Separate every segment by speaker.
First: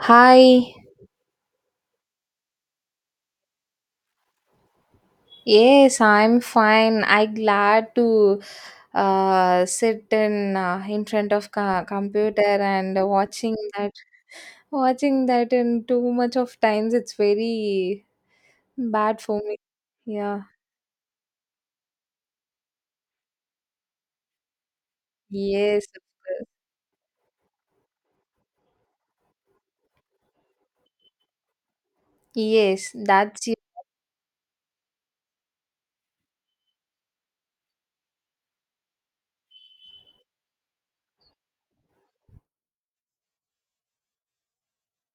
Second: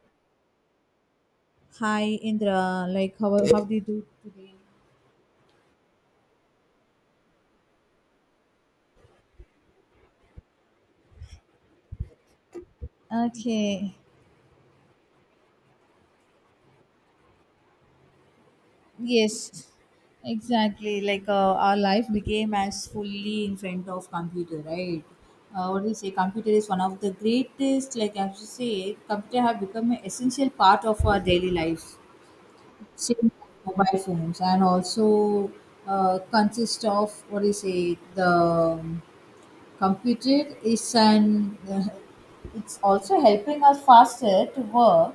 Speaker 1: Hi.
Speaker 2: Hi Indra, like how do you do today?
Speaker 1: Yes, I'm fine. I glad to sit in front of computer and watching that
Speaker 2: Okay.
Speaker 1: watching that in too much of times it's very bad for me.
Speaker 2: Yes.
Speaker 1: Yeah.
Speaker 2: Exactly. Like our life became as fully in front of computer, right? What
Speaker 1: Yes,
Speaker 2: do you
Speaker 1: of
Speaker 2: say? Computer
Speaker 1: course.
Speaker 2: is one of the greatest. Like as you say, computer have become an essential part of our daily life.
Speaker 1: Yes,
Speaker 2: Same
Speaker 1: that's.
Speaker 2: like mobile phones and also consist of what do you say the computer is an it's also helping us faster to work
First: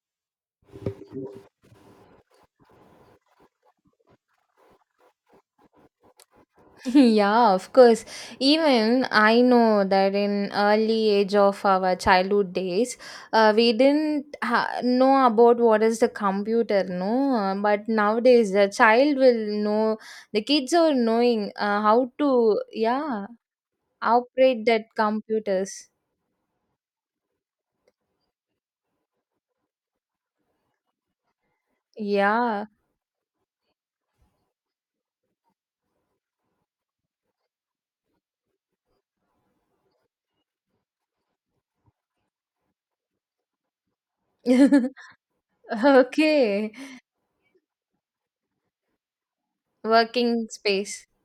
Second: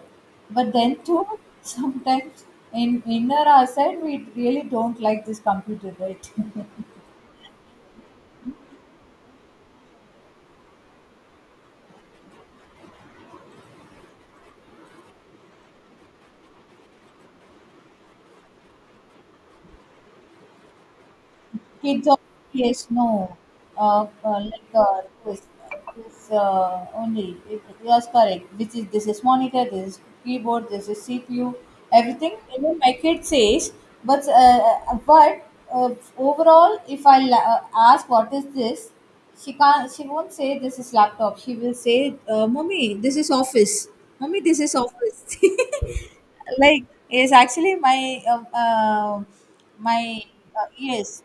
Speaker 2: but then too sometimes in inner our side we really don't like this computer, right?
Speaker 1: Yeah, of course. Even I know that in early age of our childhood days, we didn't know about what is the computer, no. But nowadays, the child will know. The kids are knowing
Speaker 2: Kids,
Speaker 1: how to,
Speaker 2: yes,
Speaker 1: yeah,
Speaker 2: no,
Speaker 1: operate
Speaker 2: like
Speaker 1: that
Speaker 2: this,
Speaker 1: computers.
Speaker 2: this uh, only. It, yes, correct. Which is, this is monitor, this is keyboard, this is CPU, everything.
Speaker 1: Yeah.
Speaker 2: Even my kid says, but uh, overall, if I ask what is this, she can't. She won't say this is laptop. She will say, "Mommy, this is office. Mommy, this is office."
Speaker 1: Okay.
Speaker 2: Like, yes, actually my my
Speaker 1: Working space.
Speaker 2: yes,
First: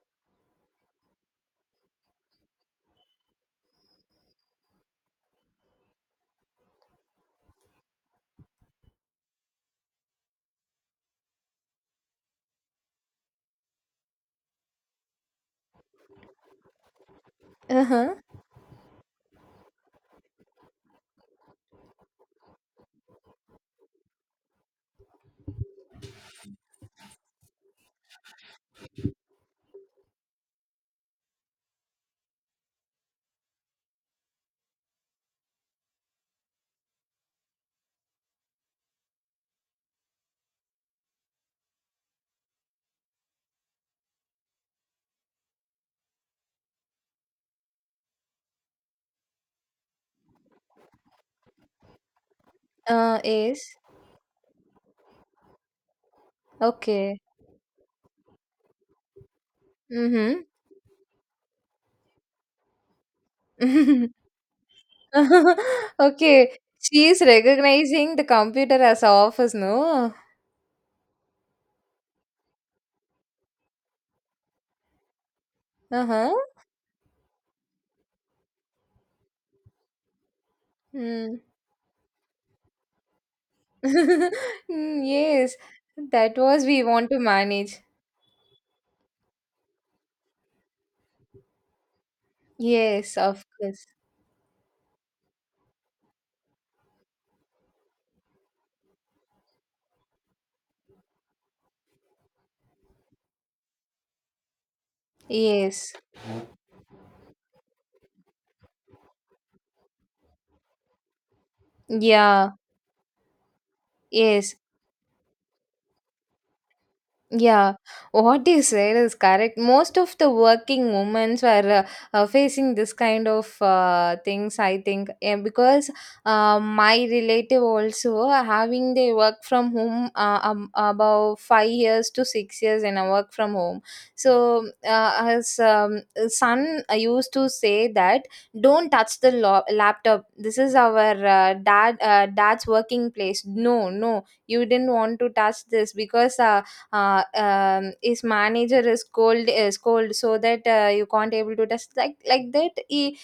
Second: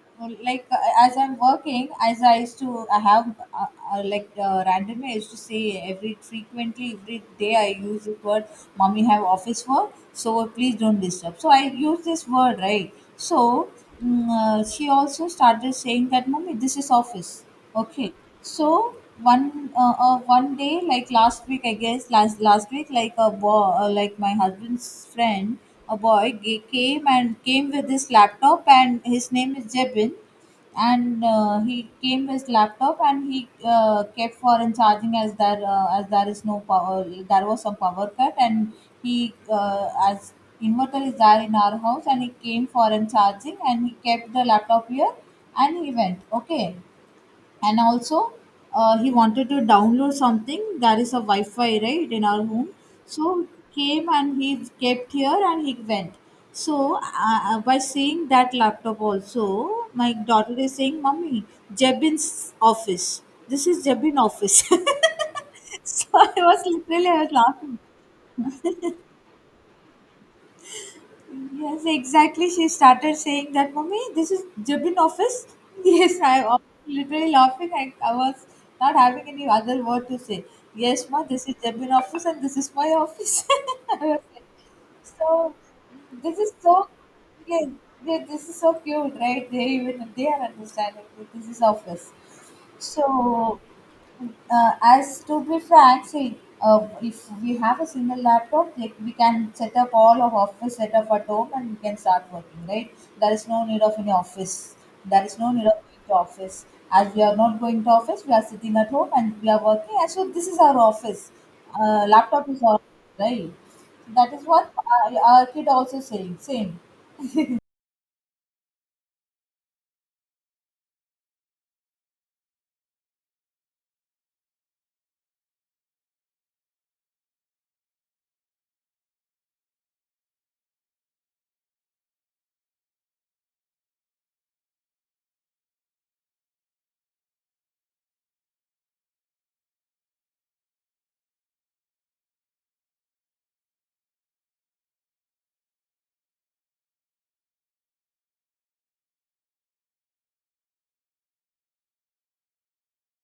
Speaker 2: like as I'm working, as I used to, I have uh, like randomly I used to say, every frequently every day I use this word, mommy have office work, so please don't disturb. So I use this word, right? So she also started saying that, mommy, this is office.
Speaker 1: Uh
Speaker 2: Okay,
Speaker 1: huh.
Speaker 2: so one one day, like last week, I guess, last week, like a boy, like my husband's friend, a boy came and came with his laptop, and his name is Jebin. And he came with his laptop and he kept for in charging, as there is no power, there was some power cut, and he as inverter is there in our house, and he came for in charging and he kept the laptop here and he went. Okay, and also he wanted to download something, there is a wi-fi, right, in our home. So
Speaker 1: Is
Speaker 2: came and he kept here and he went. So
Speaker 1: okay.
Speaker 2: by seeing that laptop also
Speaker 1: Mm
Speaker 2: my
Speaker 1: hmm.
Speaker 2: daughter is saying, "Mummy, Jebin's office, this is Jebin office." So I
Speaker 1: Okay.
Speaker 2: was
Speaker 1: She
Speaker 2: literally,
Speaker 1: is
Speaker 2: I was laughing.
Speaker 1: recognizing the computer as office, no?
Speaker 2: Yes, exactly. She started saying that, Mommy, this is Jabin office. Yes,
Speaker 1: Uh-huh.
Speaker 2: I was literally laughing. I was not having any other word to say. Yes, ma,
Speaker 1: Mm.
Speaker 2: this is Jabin office and this is my office. I was like,
Speaker 1: Mm, yes.
Speaker 2: so
Speaker 1: That
Speaker 2: this is,
Speaker 1: was we
Speaker 2: so
Speaker 1: want to
Speaker 2: yeah,
Speaker 1: manage.
Speaker 2: this is so cute, right? They, even they are understanding that this is office.
Speaker 1: Yes, of
Speaker 2: So
Speaker 1: course.
Speaker 2: as to be frank, see, if we have a single laptop, like we can set up all of office set up at home and we can start working, right? There is no need of any office. There is no need of
Speaker 1: Yes.
Speaker 2: going to office. As we are not going to office, we are sitting at home and we are working. And so this is our office. Laptop
Speaker 1: Yeah.
Speaker 2: is our office, right? That is
Speaker 1: Yes.
Speaker 2: what our kid also saying. Same.
Speaker 1: Yeah, what you said is correct. Most of the working women were facing this kind of things, I think, and because my relative also having they work from home about 5 years to 6 years and I work from home. So his son used to say that don't touch the laptop. This is our dad's working place. No, no, you didn't want to touch this because. His manager is cold so that you can't able to test like that he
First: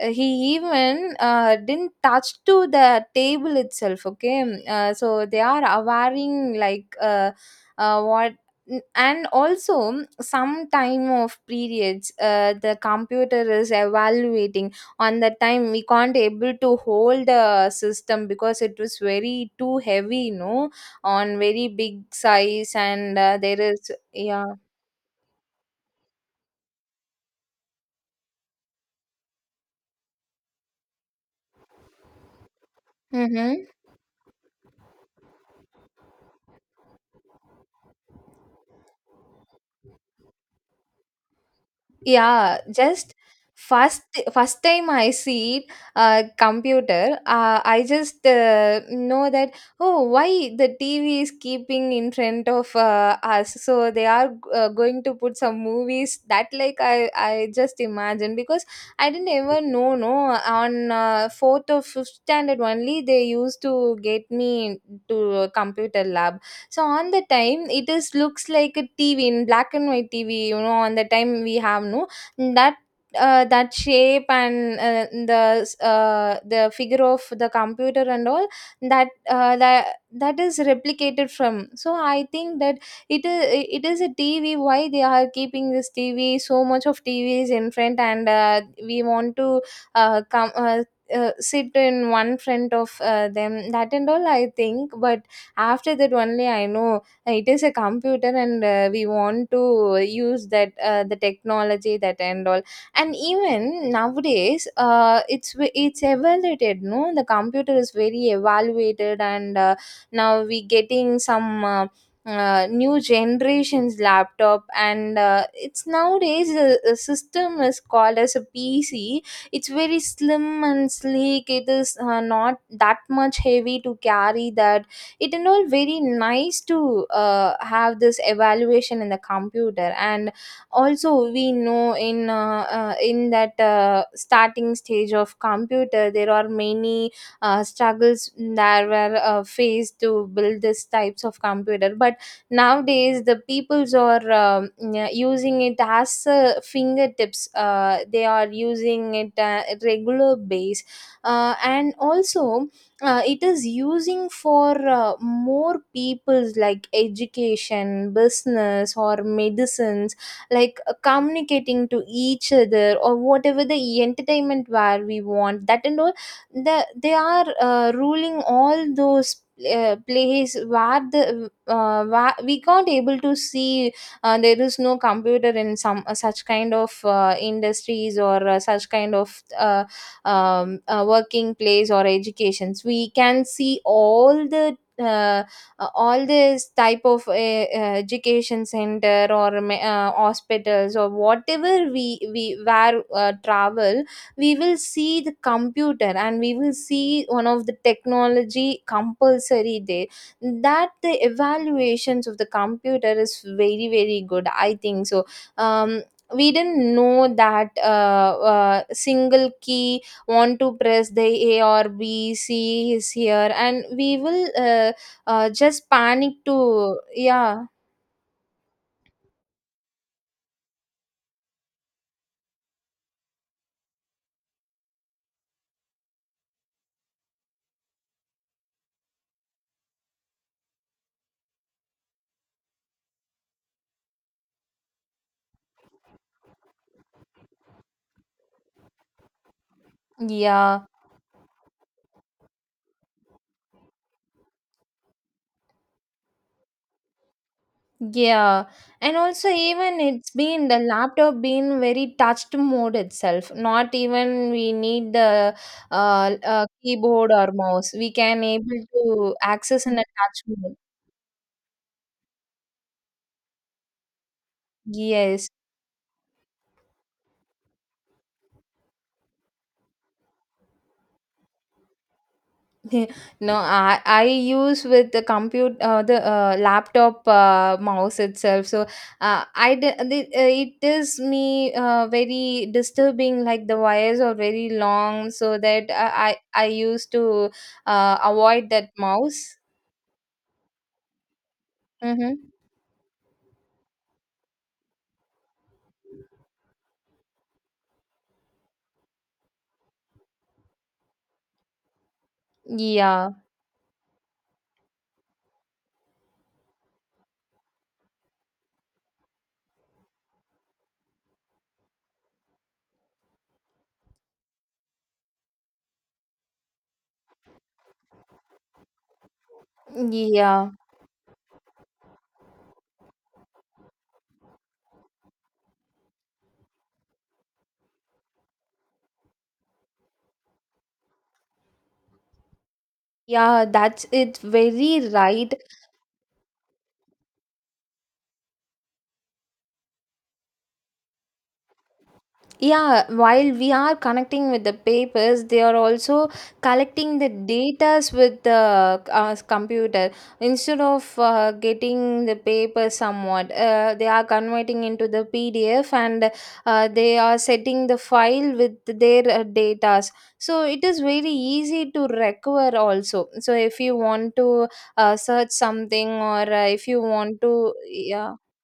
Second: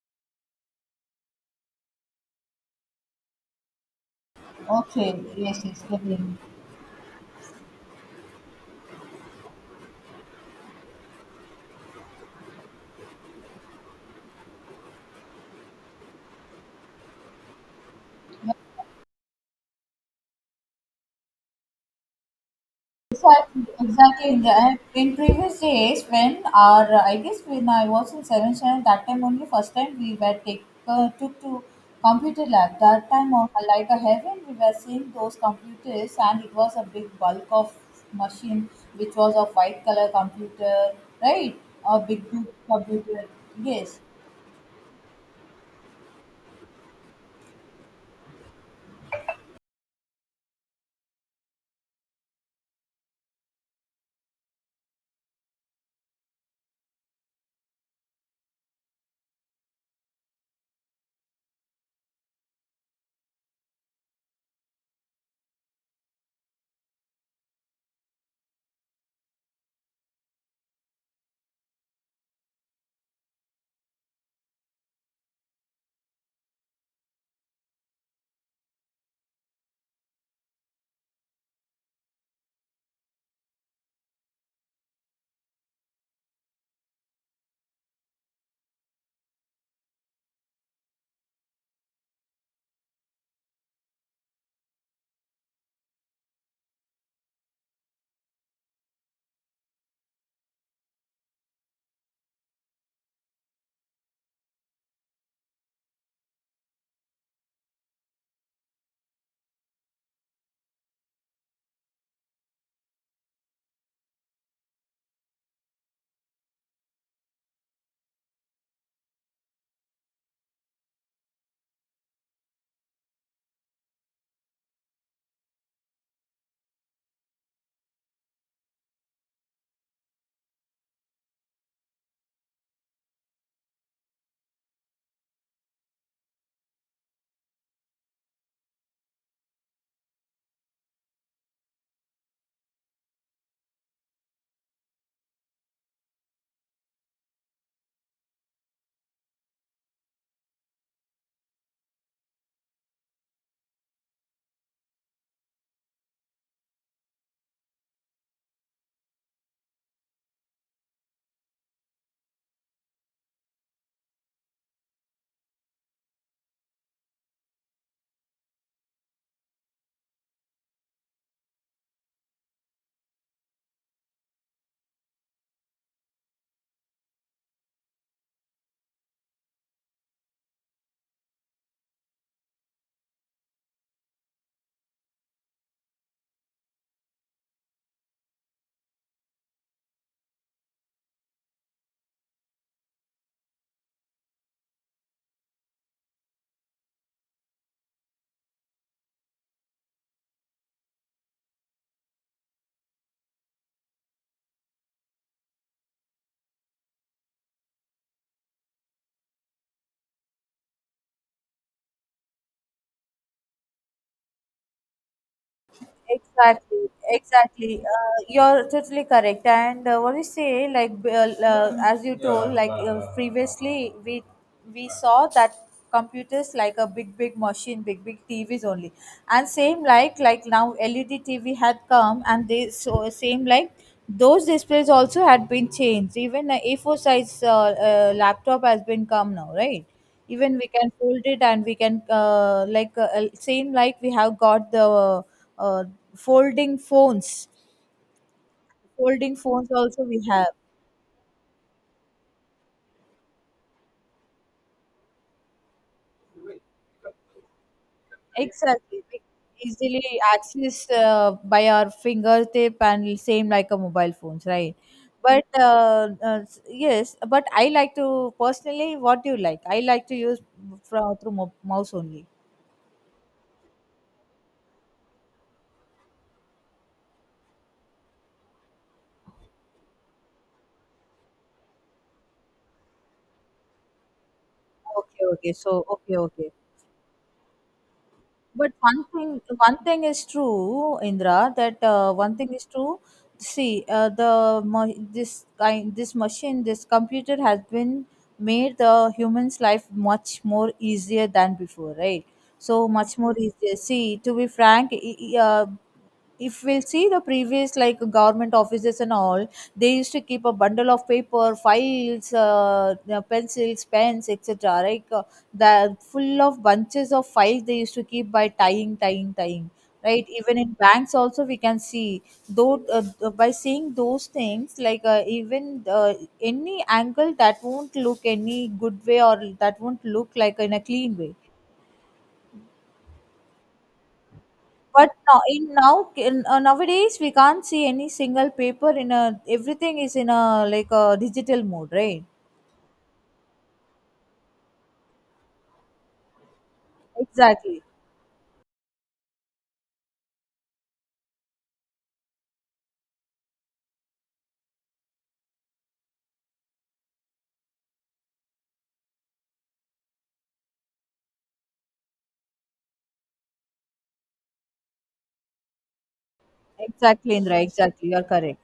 Speaker 1: he even didn't touch to the table itself. Okay.
Speaker 2: Okay,
Speaker 1: So they are
Speaker 2: yes, yes, getting.
Speaker 1: awaring like what and also some time of periods, the computer is evaluating on the time we can't able to hold the system because it was very too heavy, no, on very big size and there
Speaker 2: Exactly,
Speaker 1: is,
Speaker 2: exactly. In,
Speaker 1: yeah.
Speaker 2: the, in previous days, when our, I guess when I was in seventh standard, that time only, first time we were take, took to computer lab. That time of
Speaker 1: Mm-hmm.
Speaker 2: like a heaven, we were seeing those computers, and it was a big bulk of machine, which was a white color computer, right? A big big
Speaker 1: Yeah, just
Speaker 2: computer. Yes.
Speaker 1: first first time I see it, computer, I just know that, oh, why the TV is keeping in front of us, so they are going to put some movies that, like, I just imagine because I didn't ever know, no, on fourth or fifth standard only they used to get me to a computer lab. So on the time it is looks like a TV in black and white TV, you know, on the time we have no that shape and the figure of the computer and all, that that is replicated from, so I think that it is a TV, why they are keeping this TV so much of TVs in front. And we want to come sit in one front of them that and all, I think. But after that only I know it is a computer and we want to use that, the technology, that and all. And even nowadays, it's evaluated. No, the computer is very evaluated, and now we getting some. New generations laptop and it's nowadays a system is called as a PC. It's very slim and sleek. It is not that much heavy to carry that it and all. Very nice to have this evaluation in the computer. And also we know in that starting stage of computer there are many struggles that were faced to build these types of computer. But nowadays the peoples are yeah, using it as fingertips. They are using it regular base. And also it is using for more people's, like education, business or medicines, like communicating to each other or whatever the entertainment where we want, that and all. They are ruling all those place where the where we can't able to see there is no computer in some such kind of industries or such kind of working place or educations. We can see all the all this type of education center or hospitals or whatever we where travel, we will see the computer and we will see one of the technology compulsory there. That the evaluations of the computer is very, very good, I think. So, um, we didn't know that single key want to press, the A or B, C is here, and we will just panic
Speaker 2: Exactly,
Speaker 1: to, yeah,
Speaker 2: exactly. You're totally correct. And what you say, like as you told, like previously we saw that computers like a big big machine, big big TVs only, and same like now LED TV had come, and they so same like those displays also had been changed. Even a A4 size laptop has been come now, right? Even we
Speaker 1: yeah.
Speaker 2: can fold it and we can, like same like we have got the uh, folding phones
Speaker 1: Yeah, and
Speaker 2: folding
Speaker 1: also
Speaker 2: phones
Speaker 1: even
Speaker 2: also we
Speaker 1: it's
Speaker 2: have.
Speaker 1: been the laptop been very touched mode itself. Not even we need the keyboard or mouse. We can able
Speaker 2: Exactly, we
Speaker 1: to access in
Speaker 2: easily
Speaker 1: a touch mode.
Speaker 2: access, by our fingertip, and same like a mobile phones, right? But
Speaker 1: Yes.
Speaker 2: yes, but I like to personally, what do you like, I like to use from through mouse only.
Speaker 1: No, I use with the compute the laptop mouse itself. So it is me very disturbing. Like the wires are very
Speaker 2: Okay,
Speaker 1: long,
Speaker 2: okay,
Speaker 1: so
Speaker 2: so
Speaker 1: that
Speaker 2: okay, okay.
Speaker 1: I used to avoid
Speaker 2: But
Speaker 1: that mouse.
Speaker 2: one thing is true, Indra. That one
Speaker 1: Mm-hmm.
Speaker 2: thing is true. See, the this kind, this machine, this computer has been made the human's life much more easier than before, right? So much
Speaker 1: Yeah,
Speaker 2: more easier. See, to be frank, if we'll see the previous like government offices and all, they used to keep a bundle of paper files, the pencils, pens, etc. Like the full of bunches of files they used to keep by tying, right? Even
Speaker 1: yeah.
Speaker 2: in banks also we can see, though by seeing those things, like even any angle that won't look any good way, or that won't look like in a clean way.
Speaker 1: Yeah, that's it's very
Speaker 2: But now,
Speaker 1: right.
Speaker 2: in now in, nowadays we can't see any single paper in a, everything is in a like a digital mode, right?
Speaker 1: Yeah, while we are connecting with the papers, they are also collecting the
Speaker 2: Exactly,
Speaker 1: datas with the computer. Instead of getting the paper somewhat, they are converting into the PDF and they are setting the file with their datas. So it is very easy to recover also. So if you want to search something or if you
Speaker 2: exactly,
Speaker 1: want
Speaker 2: Indra.
Speaker 1: to,
Speaker 2: Exactly, you're
Speaker 1: yeah,
Speaker 2: correct.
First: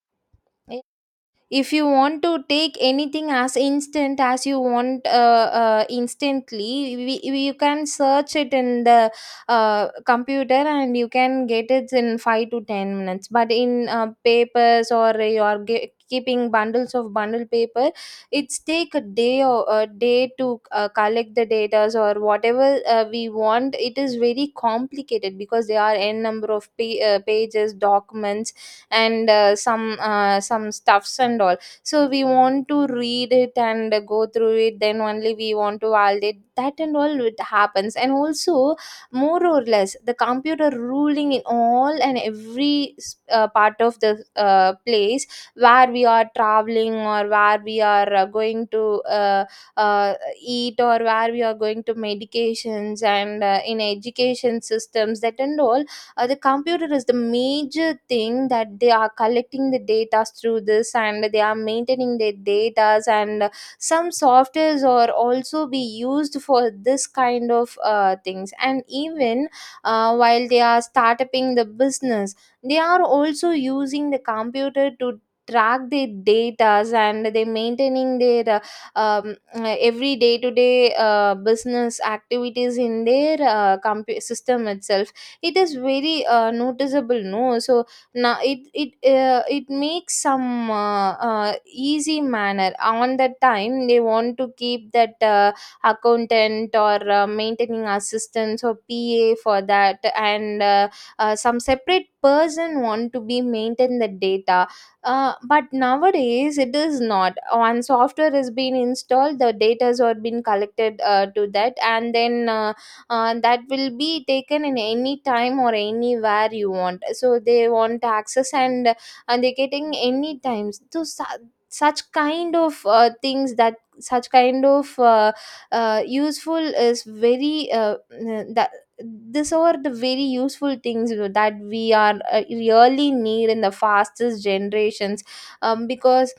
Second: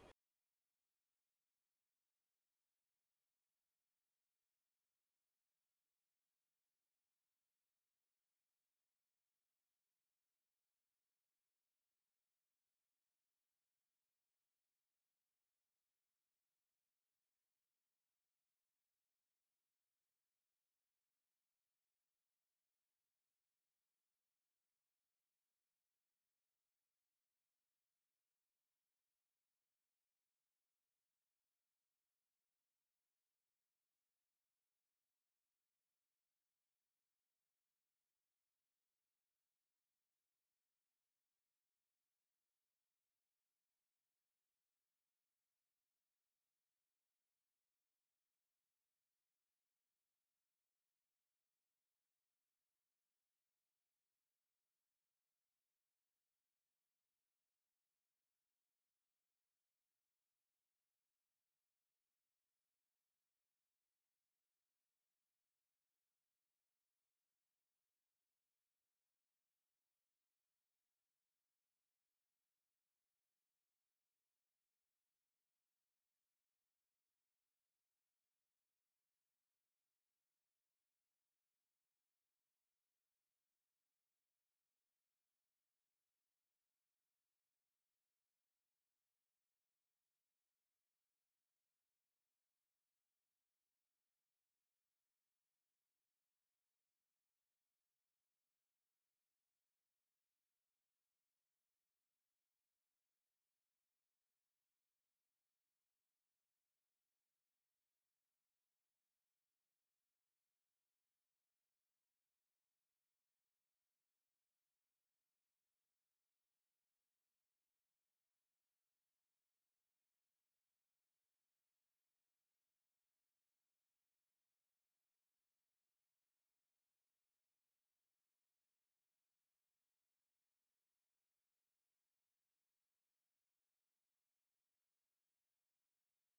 Speaker 1: if you want to take anything as instant as you want, instantly you can search it in the computer and you can get it in 5 to 10 minutes. But in papers, or you are keeping bundles of bundle paper, it's take a day or a day to collect the data or whatever we want. It is very complicated because there are n number of pages, documents and some stuffs and all. So we want to read it and go through it, then only we want to validate that and all it happens. And also more or less the computer ruling in all and every part of the place where we are traveling or where we are going to uh, eat, or where we are going to medications, and in education systems, that and all. The computer is the major thing, that they are collecting the data through this and they are maintaining their data. And some softwares are also be used for this kind of things. And even while they are starting the business, they are also using the computer to track their data and they maintaining their every day to day business activities in their system itself. It is very noticeable, no. So now it makes some easy manner. On that time they want to keep that accountant or maintaining assistants or pa for that. And some separate person want to be maintain the data. But nowadays it is not. One software has been installed, the data has been collected to that, and then that will be taken in any time or anywhere you want, so they want access. And they're getting any times. So such kind of things, that such kind of useful is very that these are the very useful things, you know, that we are really need in the fastest generations. Because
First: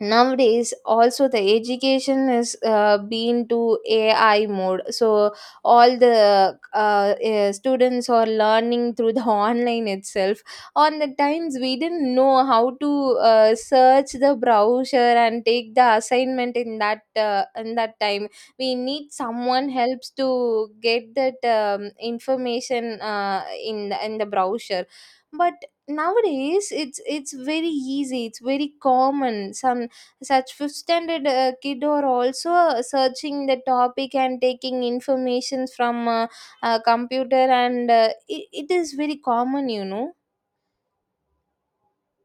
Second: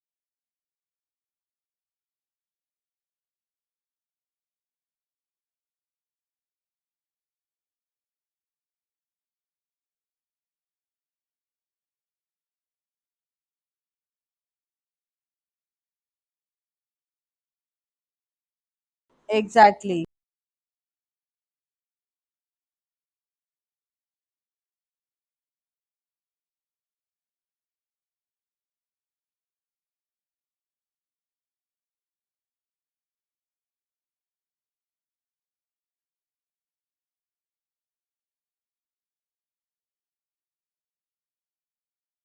Speaker 1: nowadays also the education is been to AI mode. So all the students are learning through the online itself. On the times we didn't know how to search the browser and take the assignment in that time. We need someone
Speaker 2: Exactly.
Speaker 1: helps to get that information in the browser. But nowadays it's very easy, it's very common. Some such fifth standard kid are also searching the topic and taking information from computer. And it is very common, you know.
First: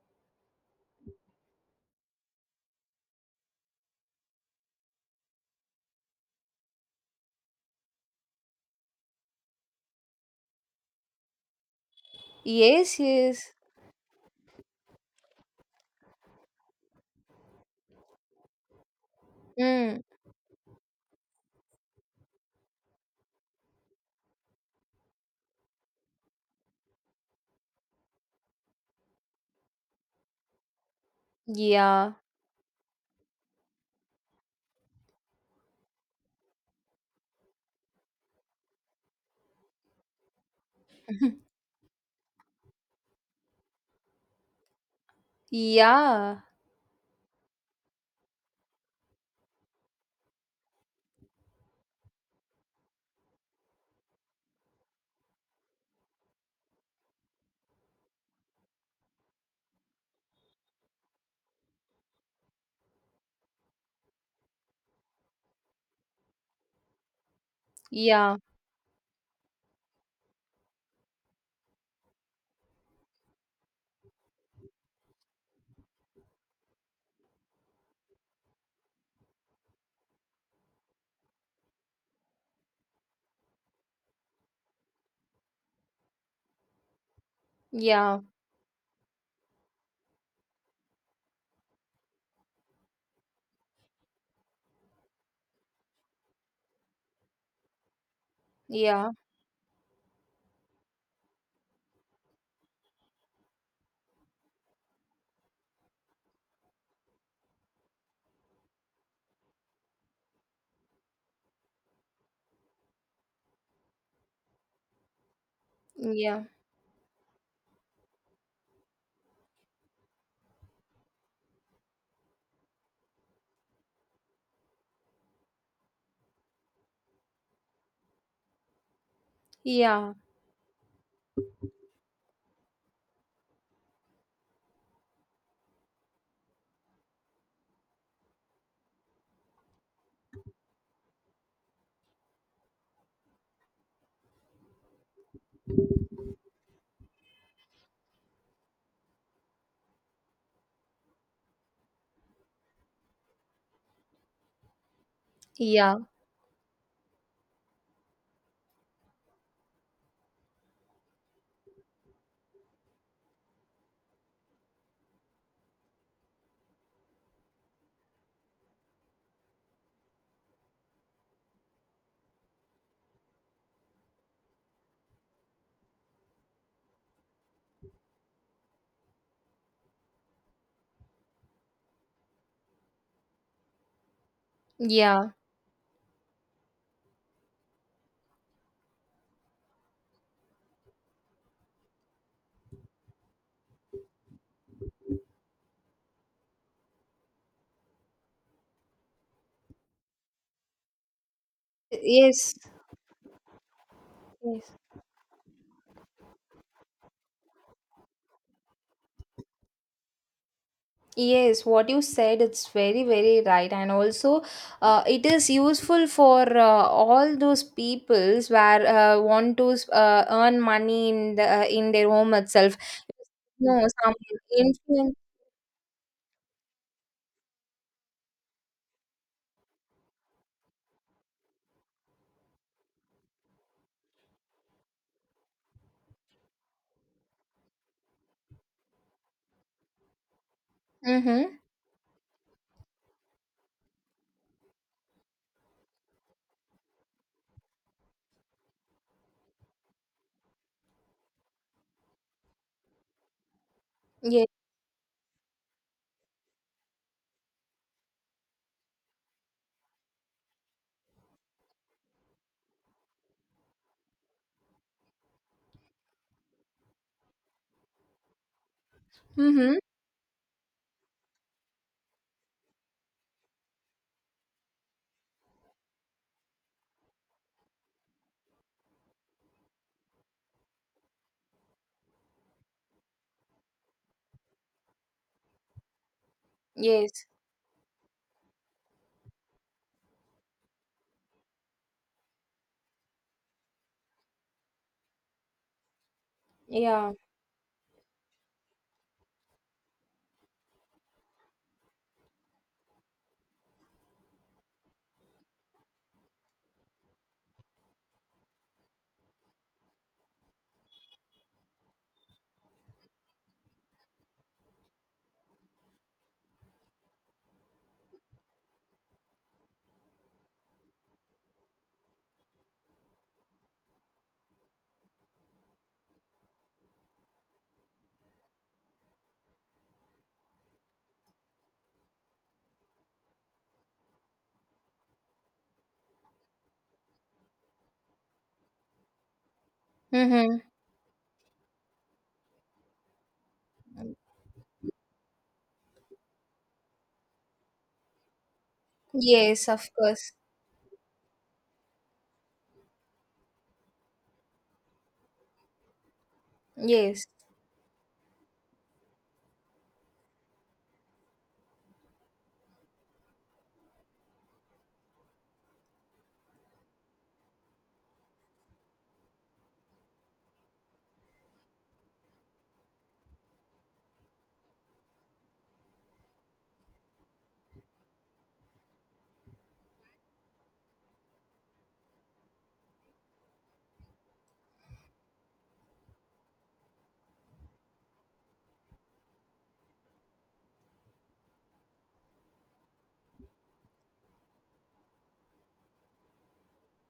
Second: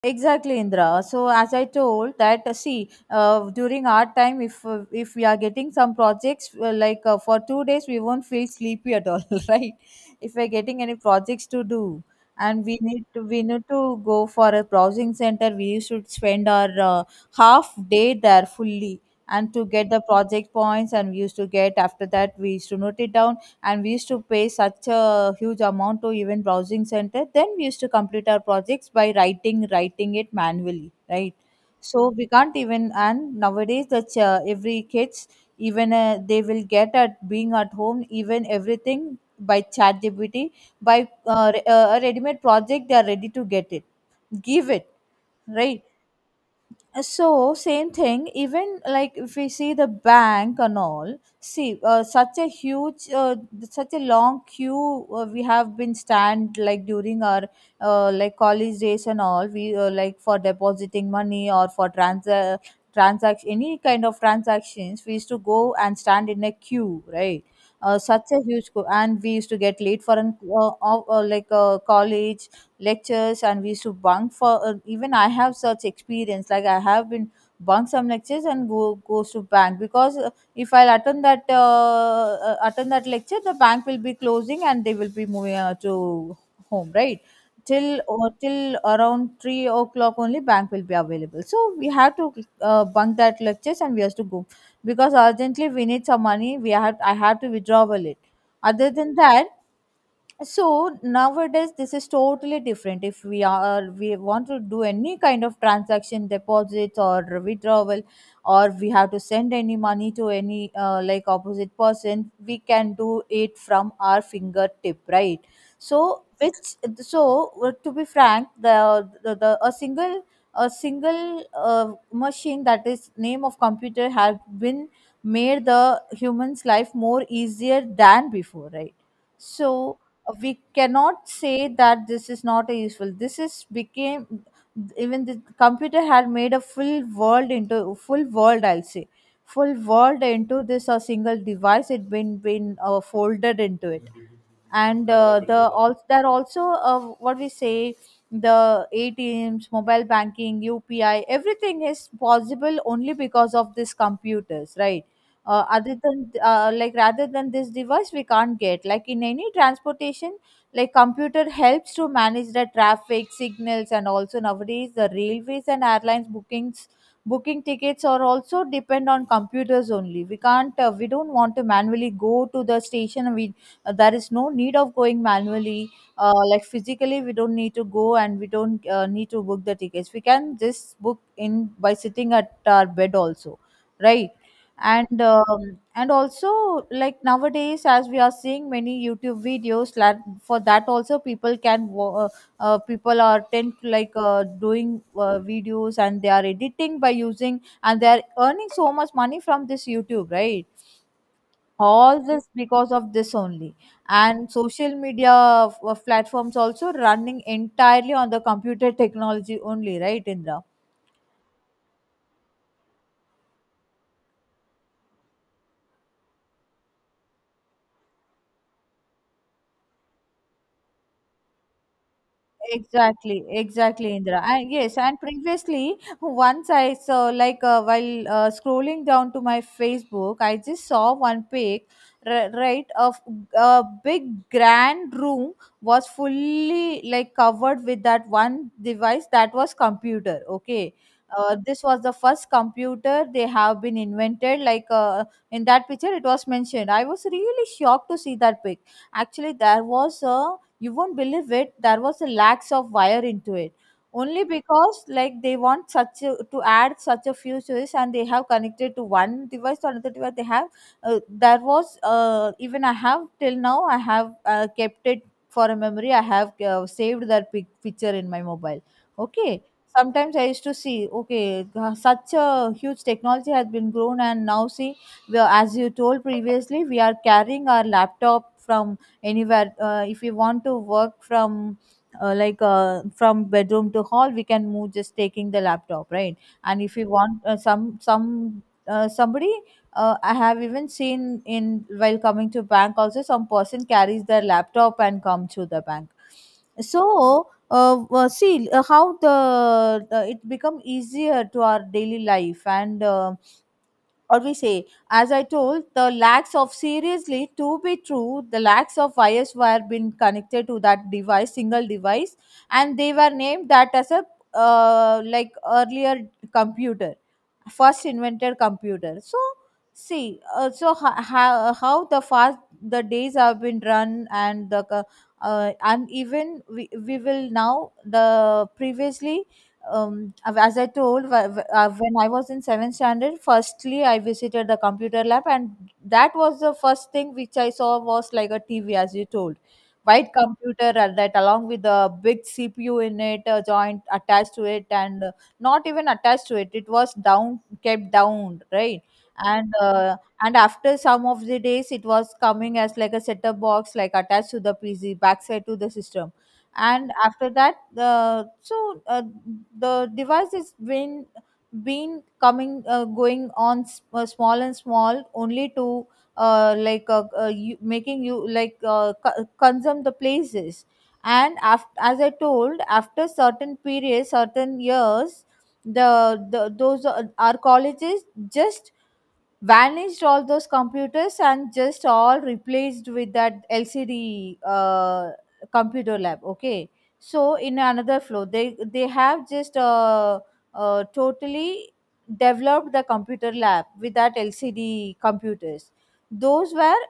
Speaker 2: Exactly, Indra. So as I told that, see, during our time, if we are getting some projects, like for 2 days, we won't feel sleepy at all, right? If we're getting any projects to do, and we
Speaker 1: Yes,
Speaker 2: need to, we
Speaker 1: yes.
Speaker 2: need to go for a browsing center, we should spend our half day there fully, and to get
Speaker 1: Mm.
Speaker 2: the project points, and we used to get after that, we used to note it down, and we used to pay such a huge amount to even browsing center, then we used to complete our projects by writing it manually, right? So
Speaker 1: Yeah.
Speaker 2: we can't even, and nowadays that every kids, even they will get at being at home, even everything by chat gpt, by a ready-made project, they are ready to get it, give it, right?
Speaker 1: Yeah,
Speaker 2: So same thing, even like if we see the bank and all, see, such a huge, such a long queue, we have been stand, like during our like college days and all, we, like for depositing money, or for trans, transaction, any kind of transactions, we used to go and stand in a queue, right? Uh, such
Speaker 1: yeah,
Speaker 2: a huge queue, and we used to get late for an like college lectures, and we used to bunk for, even I have such experience, like I have been bunk some lectures and go goes to bank, because if I'll attend that lecture, the bank will be closing and they will be moving, to home, right? Till,
Speaker 1: yeah,
Speaker 2: or till around 3 o'clock only bank will be available, so we have to bunk that lectures and we have to go, because urgently we need some money, we had, I had to withdraw it. Other
Speaker 1: yeah,
Speaker 2: than that, so nowadays this is totally different. If we are, we want to do any kind of transaction, deposits or withdrawal, or we have to send any money to any, like opposite person, we can do it from our fingertip, right? So
Speaker 1: yeah,
Speaker 2: which, so to be frank, the a single, a single machine that is name of computer have been made the human's life more easier than before, right? So
Speaker 1: yeah,
Speaker 2: we cannot say that this is not a useful, this is became, even the computer had made a full world into full world, I'll say, full world into this a single device, it been folded into it. And the, also there are also what we say, the ATMs, mobile banking, UPI, everything is possible only because of these computers, right? Other
Speaker 1: yeah,
Speaker 2: than like rather than this device, we can't get, like in any transportation, like computer helps to manage the traffic signals, and also nowadays the railways and airlines bookings, booking tickets are also depend on computers only. We can't, we don't want to manually go to the station, we, there is no need of going manually, like physically. We don't need to go and we don't need to book the tickets. We can just book in by sitting at our bed also, right? And
Speaker 1: yeah.
Speaker 2: um, and also like nowadays, as we are seeing many YouTube videos, like for that also people can people are tend to, like doing videos, and they are editing by using, and they are earning so much money from this YouTube, right? All this
Speaker 1: Yes,
Speaker 2: because of this only. And
Speaker 1: yes.
Speaker 2: social media platforms also running entirely on the computer technology only, right Indra?
Speaker 1: Yes, what you said, it's very, very right. And also, it is useful for all those peoples where want to earn money in the in their home itself.
Speaker 2: Exactly,
Speaker 1: No, some
Speaker 2: exactly, Indra. And yes,
Speaker 1: influence.
Speaker 2: and previously, once I saw, like, while scrolling down to my Facebook, I just saw one pic, right, of a big grand room was fully like covered with that one device that was computer. Okay,
Speaker 1: Mm-hmm.
Speaker 2: this was the first computer they have been invented. Like in that picture, it was mentioned. I was really shocked to see that pic. Actually, there was a you won't believe it there was a lax of wire into it only
Speaker 1: Yes.
Speaker 2: because like they want such a, to add such a few switches and they have connected to one device to another device they have there was even I have till now I have kept it for a memory. I have saved that picture in my mobile. Okay,
Speaker 1: Mm-hmm.
Speaker 2: sometimes I used to see okay such a huge technology has been grown and now see we are, as you told previously we are carrying our laptop from anywhere if we want to work from from bedroom to hall we can move just taking the laptop, right? And if we
Speaker 1: Yes.
Speaker 2: want some somebody I have even seen in while coming to bank also some person carries their laptop and come to the bank.
Speaker 1: Yeah.
Speaker 2: So see how the it become easier to our daily life and or we say, as I told, the lacks of seriously to be true, the lacks of wires were been connected to that device, single device, and they were named that as a like earlier computer, first invented computer. So see, so how, how the fast the days have been run and the and even we will now the previously as I told when I was in 7th standard firstly I visited the computer lab, and that was the first thing which I saw was like a TV, as you told, white
Speaker 1: Mm-hmm.
Speaker 2: computer, and that along with the big CPU in it joint attached to it, and not even attached to it, it was down, get down, right?
Speaker 1: Yes,
Speaker 2: And
Speaker 1: of course.
Speaker 2: and after some of the days it was coming as like a setup box like attached to the PC backside to the system. And
Speaker 1: Yes.
Speaker 2: after that the so the device is been coming going on small and small only to you, making you like consume the places. And after, as I told, after certain periods, certain years, the those our colleges just vanished all those computers and just all replaced with that LCD computer lab. Okay, so in another floor they have just totally developed the computer lab with that LCD computers. Those were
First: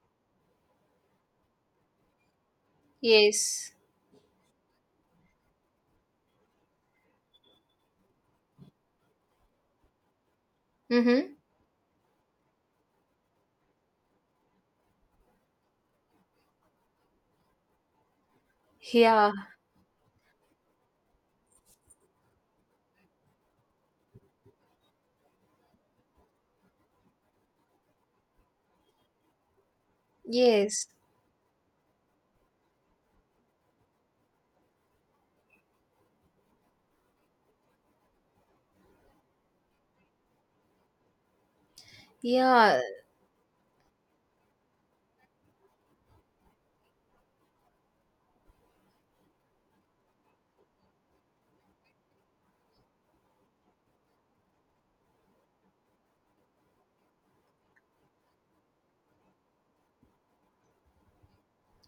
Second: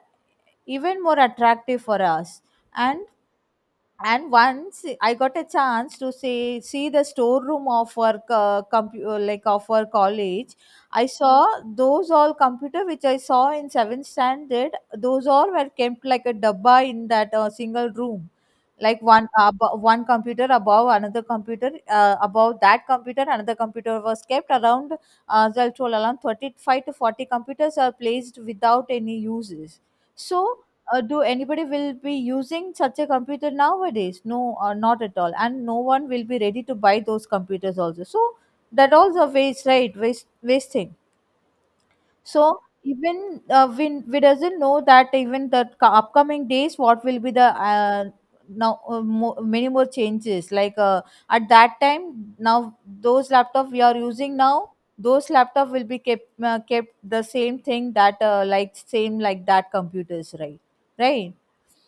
Speaker 2: even more attractive for us. and
Speaker 1: Yes.
Speaker 2: and once I got a chance to see the storeroom of our like of our college. I
Speaker 1: Mm-hmm.
Speaker 2: saw those all computer which I saw in seventh standard, those all were kept like a dabba in that single room, like
Speaker 1: Yeah.
Speaker 2: one computer above another computer above that computer another computer was kept around. Well, told around 35 to 40 computers are placed without any uses. So
Speaker 1: Yes.
Speaker 2: do anybody will be using such a computer nowadays? No, not at all, and no one will be ready to buy those computers also. So that also waste, right? Waste wasting. So
Speaker 1: Yeah.
Speaker 2: even we doesn't know that even the upcoming days what will be the many more changes like at that time now those laptop we are using now, those laptop will be kept kept the same thing that like same like that computers, right? Right.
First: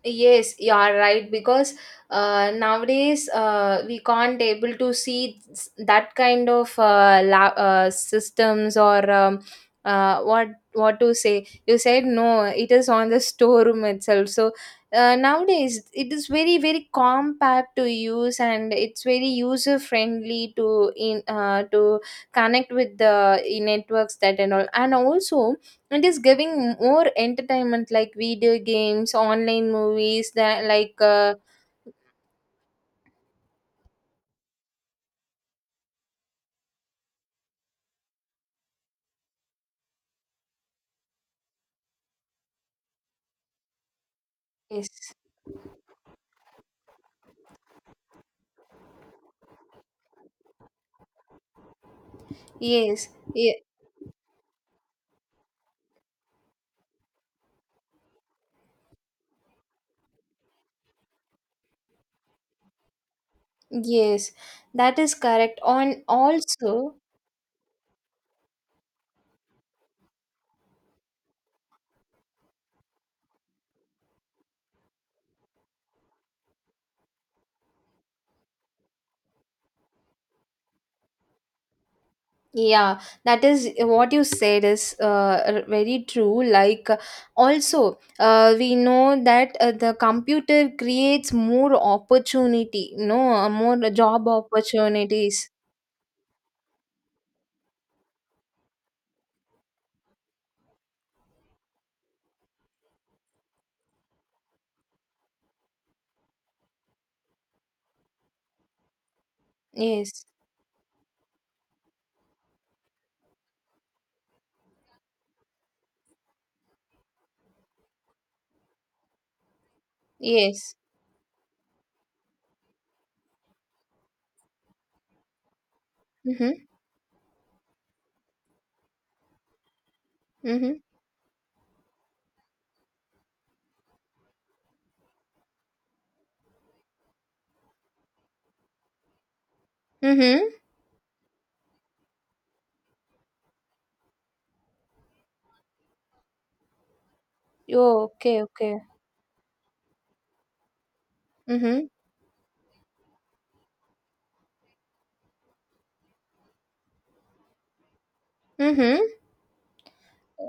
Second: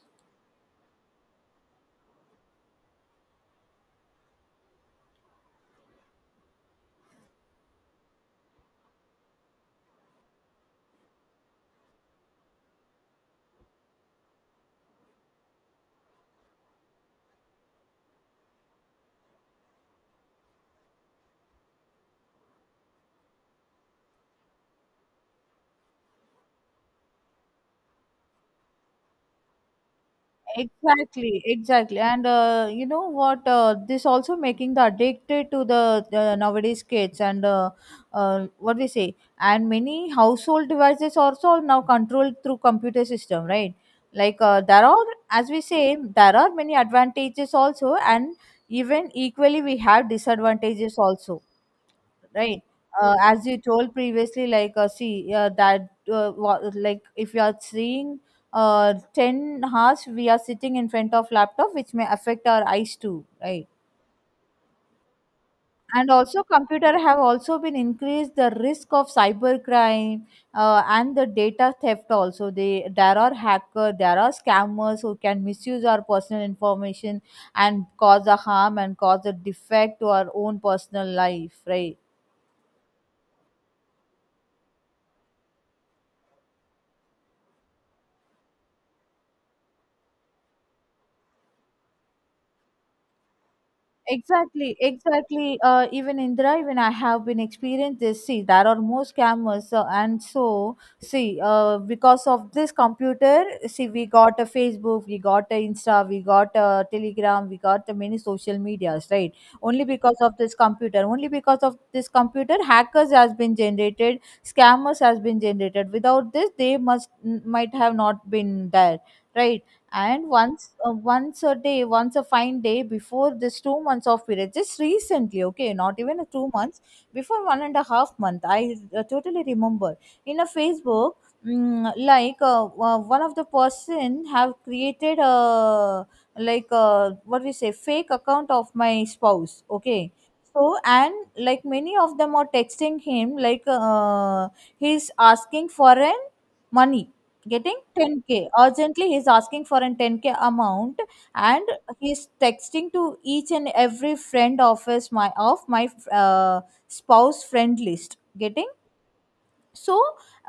Speaker 1: Yes, you are right, because nowadays we can't able to see that kind of systems or uh, what what to say. You said no, it is on the storeroom itself. So nowadays it is very very compact to use, and it's very user friendly to in to connect with the networks that and all, and also it is giving more entertainment like video games, online movies, that like
Speaker 2: Exactly, exactly. And you know what? This also making the addicted to the nowadays kids and what we say. And many household devices also now controlled through computer system, right? Like there are,
Speaker 1: yes,
Speaker 2: as we say, there are many advantages also, and even equally we have disadvantages also, right?
Speaker 1: yes,
Speaker 2: As you
Speaker 1: ye-
Speaker 2: told previously, like see that like if you are seeing 10 hours, we are sitting in front of laptop, which may affect our eyes too, right?
Speaker 1: yes, that is correct on
Speaker 2: And also,
Speaker 1: also.
Speaker 2: computer have also been increased the risk of cybercrime and the data theft. Also, they there are hacker, there are scammers who can misuse our personal information and cause a harm and cause a defect to our own personal life, right?
Speaker 1: Yeah, that is what you said is very true, like. Also, we know that the computer creates more opportunity, no, more job
Speaker 2: Exactly,
Speaker 1: opportunities.
Speaker 2: exactly. Even Indra, even I have been experienced this. See, there are more scammers, and so see, because of this computer, see, we got a Facebook, we got a Insta, we got a Telegram, we got the many social medias, right? Only because
Speaker 1: Yes,
Speaker 2: of this computer, only because of this computer, hackers has been generated, scammers has been generated. Without this, they must might have not been there, right? And once
Speaker 1: yes.
Speaker 2: once a day, once a fine day, before this 2 months of period, just recently, okay, not even a two
Speaker 1: Mm-hmm.
Speaker 2: months before, 1.5 months, I totally remember, in a
Speaker 1: Mm-hmm.
Speaker 2: Facebook, one of the person have created a like what we say fake account of my spouse. Okay,
Speaker 1: Mm-hmm.
Speaker 2: so and like many of them are texting him like he's asking for an money. Getting?
Speaker 1: Oh,
Speaker 2: 10k
Speaker 1: okay, okay.
Speaker 2: urgently, he's asking for an 10k amount. And
Speaker 1: Mm-hmm.
Speaker 2: he's texting to each and every friend of his, my of my spouse friend list. Getting?
Speaker 1: Mhm.
Speaker 2: So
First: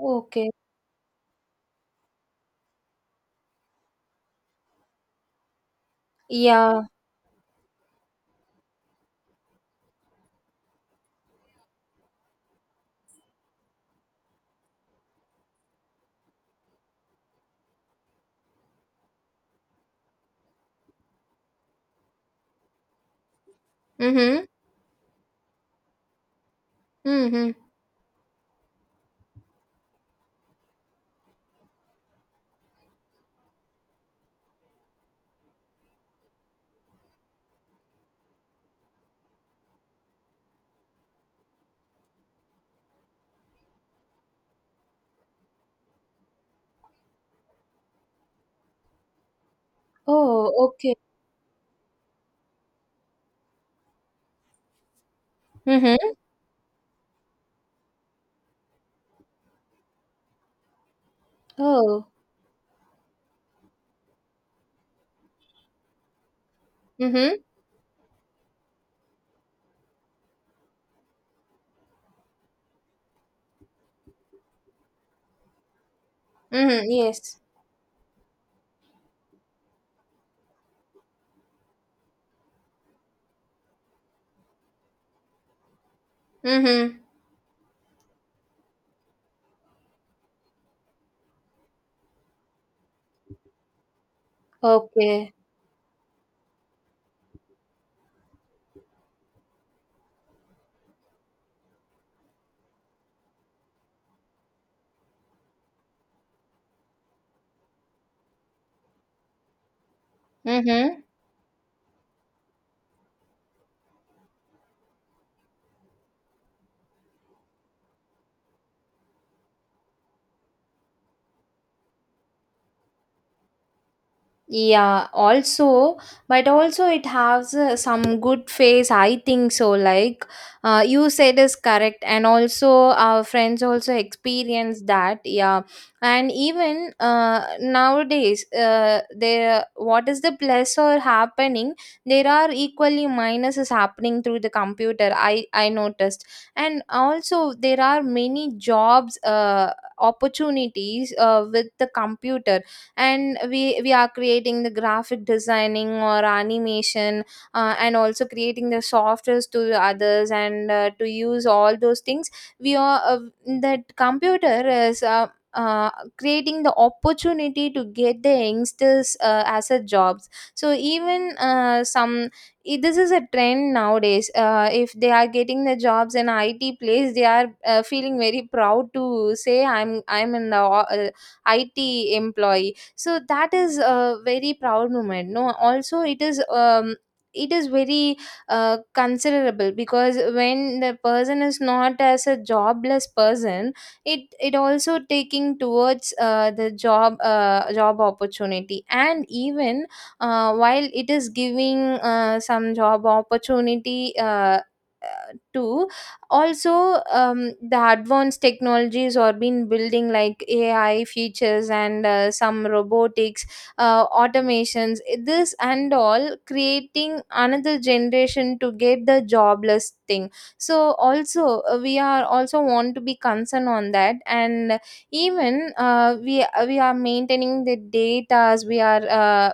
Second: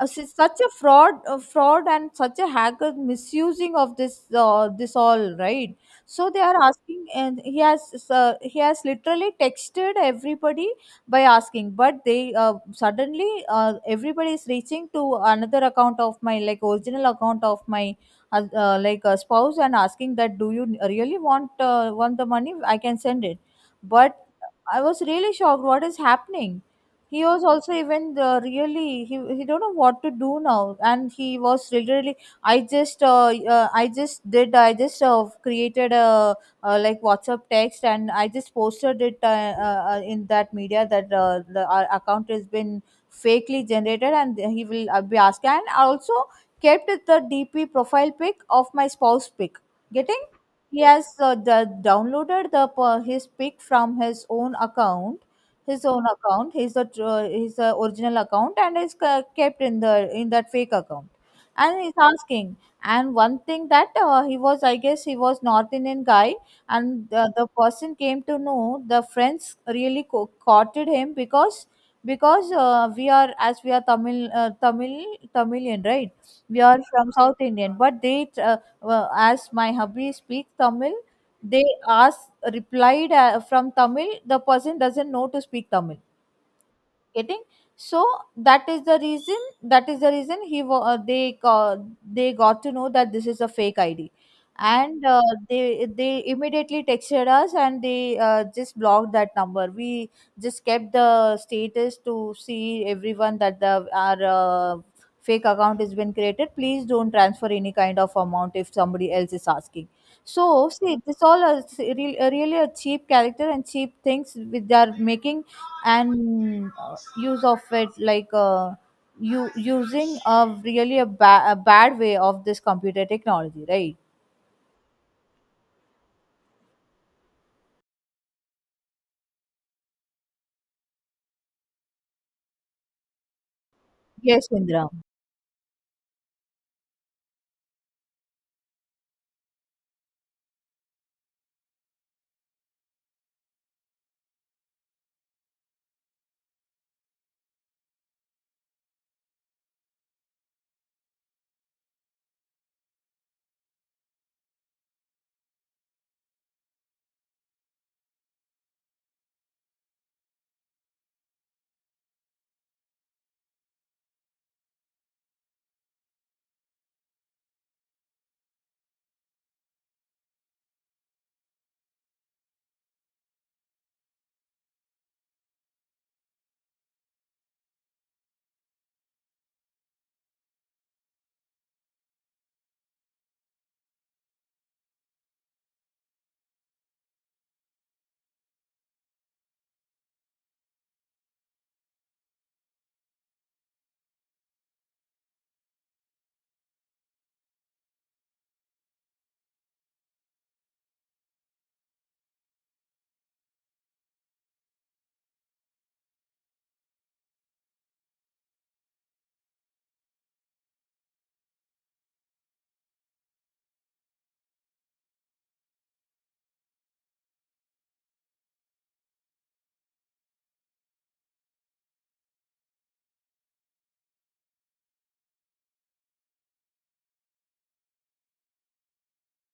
Speaker 2: such a fraud fraud and such a hacker misusing of this this all, right? So they are
Speaker 1: Yeah.
Speaker 2: asking and he has literally texted everybody by asking, but they suddenly everybody is reaching to another account of my, like original account of my like spouse and asking that do you really want the money, I can send it, but
Speaker 1: Mhm.
Speaker 2: I was really shocked. What is happening? He was
Speaker 1: Mhm.
Speaker 2: also even really he don't know what to do now, and he was literally. I just uh, I just did, I just created a, like WhatsApp text, and I just posted it in that media that the our account has been fakely generated and he will be asked. And I also kept the DP, profile pic of my spouse pic. Getting?
Speaker 1: Oh,
Speaker 2: He
Speaker 1: okay.
Speaker 2: has downloaded the his pic from his own account, his
Speaker 1: Mhm.
Speaker 2: own account, his his original account, and is kept in the in that fake account. And he's
Speaker 1: Oh.
Speaker 2: asking. And one thing that he was, I guess, he was North Indian guy, and the,
Speaker 1: Mhm.
Speaker 2: the person came to know the friends really courted him because we are, as we are Tamil Tamil Tamilian, right? We are
Speaker 1: Mhm.
Speaker 2: from South
Speaker 1: Yes.
Speaker 2: Indian, but they well, as my hubby speak Tamil, they ask replied from Tamil. The person doesn't know to speak Tamil.
Speaker 1: Mhm.
Speaker 2: Getting? So that is the reason, that is the reason he they they got to know that this is a fake ID. And
Speaker 1: Okay.
Speaker 2: they immediately texted us and they just blocked that number. We just kept the status to see everyone that the our fake account has been created, please don't transfer any kind of amount if somebody else is asking. So see
Speaker 1: Mhm.
Speaker 2: this all is really, really a cheap character and cheap things which they are making and use of it, like you using a really a, a bad way of this computer technology, right?
Speaker 1: Yeah, also, but also it has some good face, I think so. Like, you said is correct, and also our friends also
Speaker 2: Yes,
Speaker 1: experience
Speaker 2: Indra.
Speaker 1: that. Yeah, and even nowadays, there what is the plus or happening? There are equally minuses happening through the computer. I noticed, and also there are many jobs opportunities with the computer, and we are creating the graphic designing or animation, and also creating the softwares to the others, and to use all those things we are that computer is uh, creating the opportunity to get the youngsters as a jobs. So even this is a trend nowadays. If they are getting the jobs in IT place, they are feeling very proud to say I'm an IT employee. So that is a very proud moment, no. Also, it is very considerable, because when the person is not as a jobless person, it also taking towards the job opportunity. And even while it is giving some job opportunity too, also, the advanced technologies are being building, like AI features, and some robotics, automations, this and all, creating another generation to get the jobless thing. So also, we are also want to be concerned on that. And even we are maintaining the data, we are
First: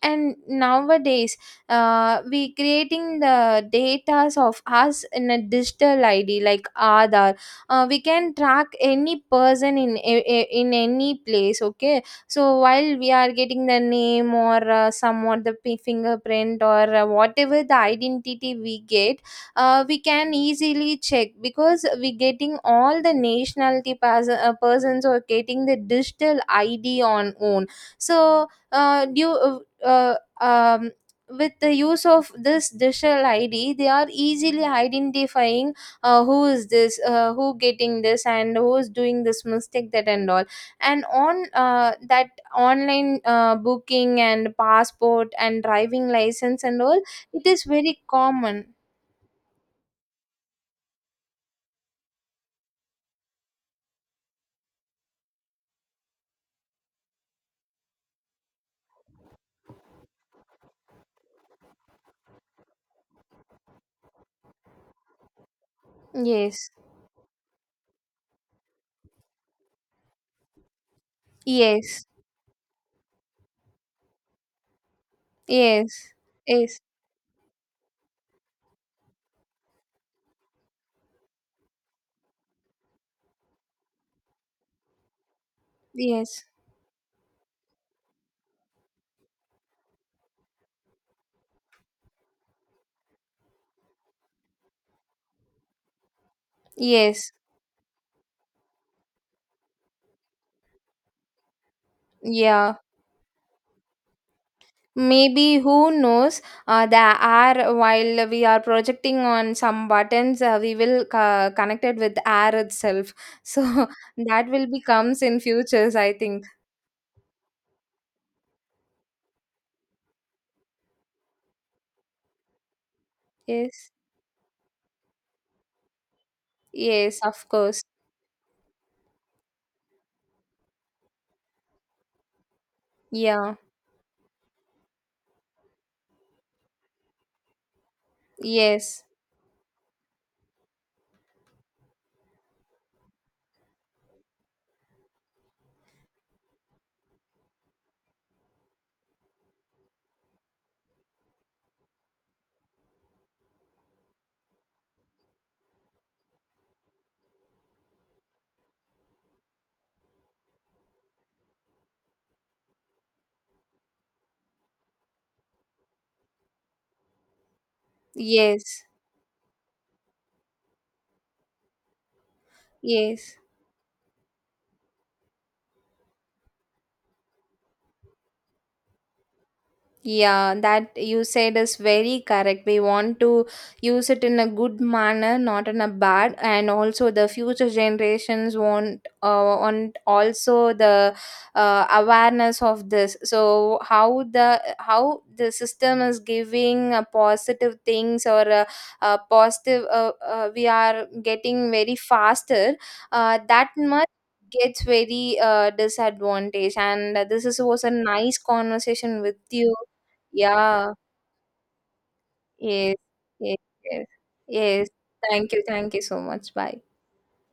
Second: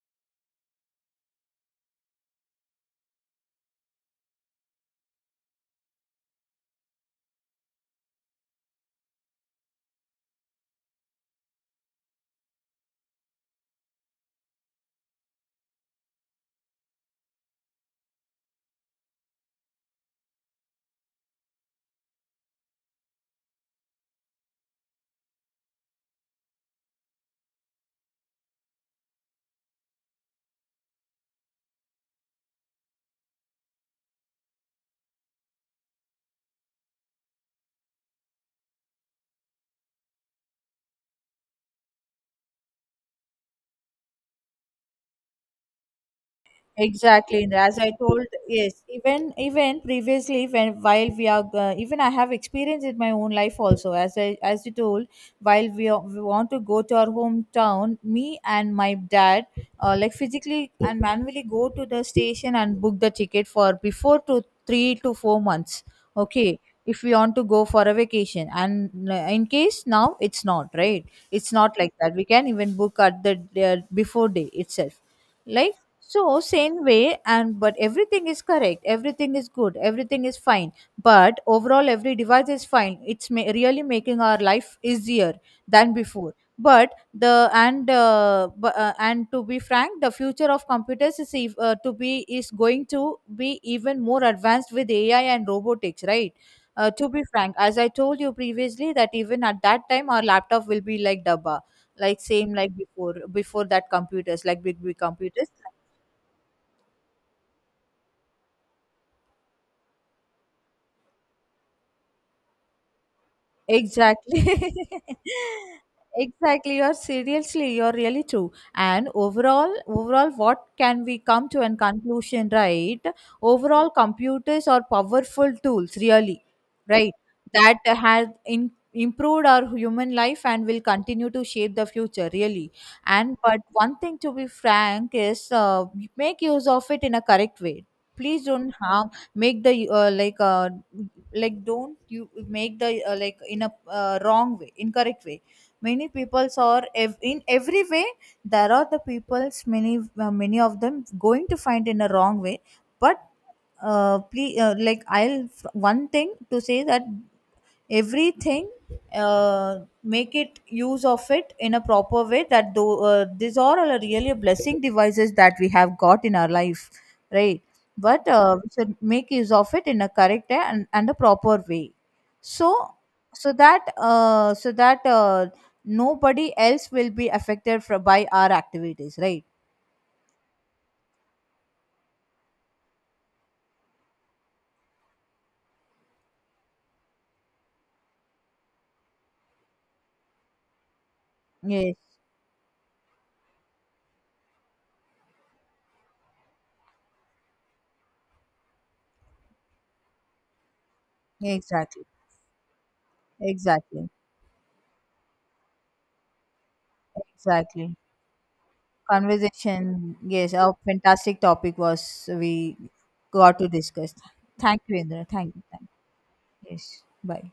Speaker 1: and nowadays we creating the datas of us in a digital ID like Aadhaar. We can track any person in any place, okay. So while we are getting the name, or some or the fingerprint, or whatever the identity we get, we can easily check, because we getting all the nationality persons or getting the digital ID on own. So uh, um, with the use of this digital ID, they are easily identifying who is this, who getting this and who is doing this mistake, that and all, and on that online booking and passport and driving license and all,
Speaker 2: Exactly,
Speaker 1: it
Speaker 2: Indra.
Speaker 1: is
Speaker 2: As I
Speaker 1: very
Speaker 2: told,
Speaker 1: common.
Speaker 2: yes, even even previously, when while we are even I have experienced in my own life also. As I, as you told, while we, are, we want to go to our hometown, me and my dad, like physically and manually go to the station and book the ticket for before to 3 to 4 months. Okay,
Speaker 1: Yes,
Speaker 2: if we want to go for a vacation, and in case now it's not right, it's not like
Speaker 1: yes.
Speaker 2: that. We can even book at the before day itself, like
Speaker 1: Yes,
Speaker 2: so
Speaker 1: yes.
Speaker 2: same way. And but everything is correct, everything is good, everything is fine, but overall every device is fine, it's really making our life easier than before.
Speaker 1: Yes,
Speaker 2: But the and and to be frank, the future of computers is to be is going to be even more advanced with AI and robotics, right? To be
Speaker 1: yes.
Speaker 2: frank, as I told you previously, that even at that time our laptop will be like dabba, like same like
Speaker 1: Yeah.
Speaker 2: before, before that computers, like big big computers.
Speaker 1: Maybe, who knows. The air while we are projecting on some buttons, we will connect it with air itself. So
Speaker 2: Exactly.
Speaker 1: that will be comes in futures, I think.
Speaker 2: Exactly. You're seriously, you're really true. And overall, overall, what can we come to an conclusion, right?
Speaker 1: Yes.
Speaker 2: Overall, computers are powerful tools, really, right?
Speaker 1: Yes, of
Speaker 2: That
Speaker 1: course.
Speaker 2: has in, improved our human life and will continue to shape the future, really. And
Speaker 1: Yeah.
Speaker 2: but one thing to be frank is make use of it in a correct way. Please don't
Speaker 1: Yes.
Speaker 2: harm. Make the like don't you make the like in a wrong way, incorrect way. Many peoples are in every way there are the peoples, many many of them going to find in a wrong way, but please one thing to say, that everything make it use of it in a proper way, that though these are all really a blessing devices that we have got in our life, right? But we
Speaker 1: Yes.
Speaker 2: should make use of it in a correct and a proper way. So
Speaker 1: Yes.
Speaker 2: so that nobody else will be affected from, by our activities, right?
Speaker 1: Yeah, that you said is very correct. We want to use it in a good manner, not in a bad. And also, the future generations want also the
Speaker 2: Yes,
Speaker 1: awareness of this. So how the system is giving positive things, or positive, we are getting very
Speaker 2: exactly,
Speaker 1: faster. That much
Speaker 2: exactly,
Speaker 1: gets very disadvantage. And this was a
Speaker 2: exactly
Speaker 1: nice conversation with you.
Speaker 2: conversation. Yes, a
Speaker 1: Yeah.
Speaker 2: fantastic topic was we
Speaker 1: Yes. Yes.
Speaker 2: got to
Speaker 1: Yes.
Speaker 2: discuss. Thank
Speaker 1: Yes.
Speaker 2: you, Indra.
Speaker 1: Thank
Speaker 2: Thank
Speaker 1: you.
Speaker 2: you. Thank
Speaker 1: Thank you so much.
Speaker 2: you.
Speaker 1: Bye.
Speaker 2: Yes. Bye.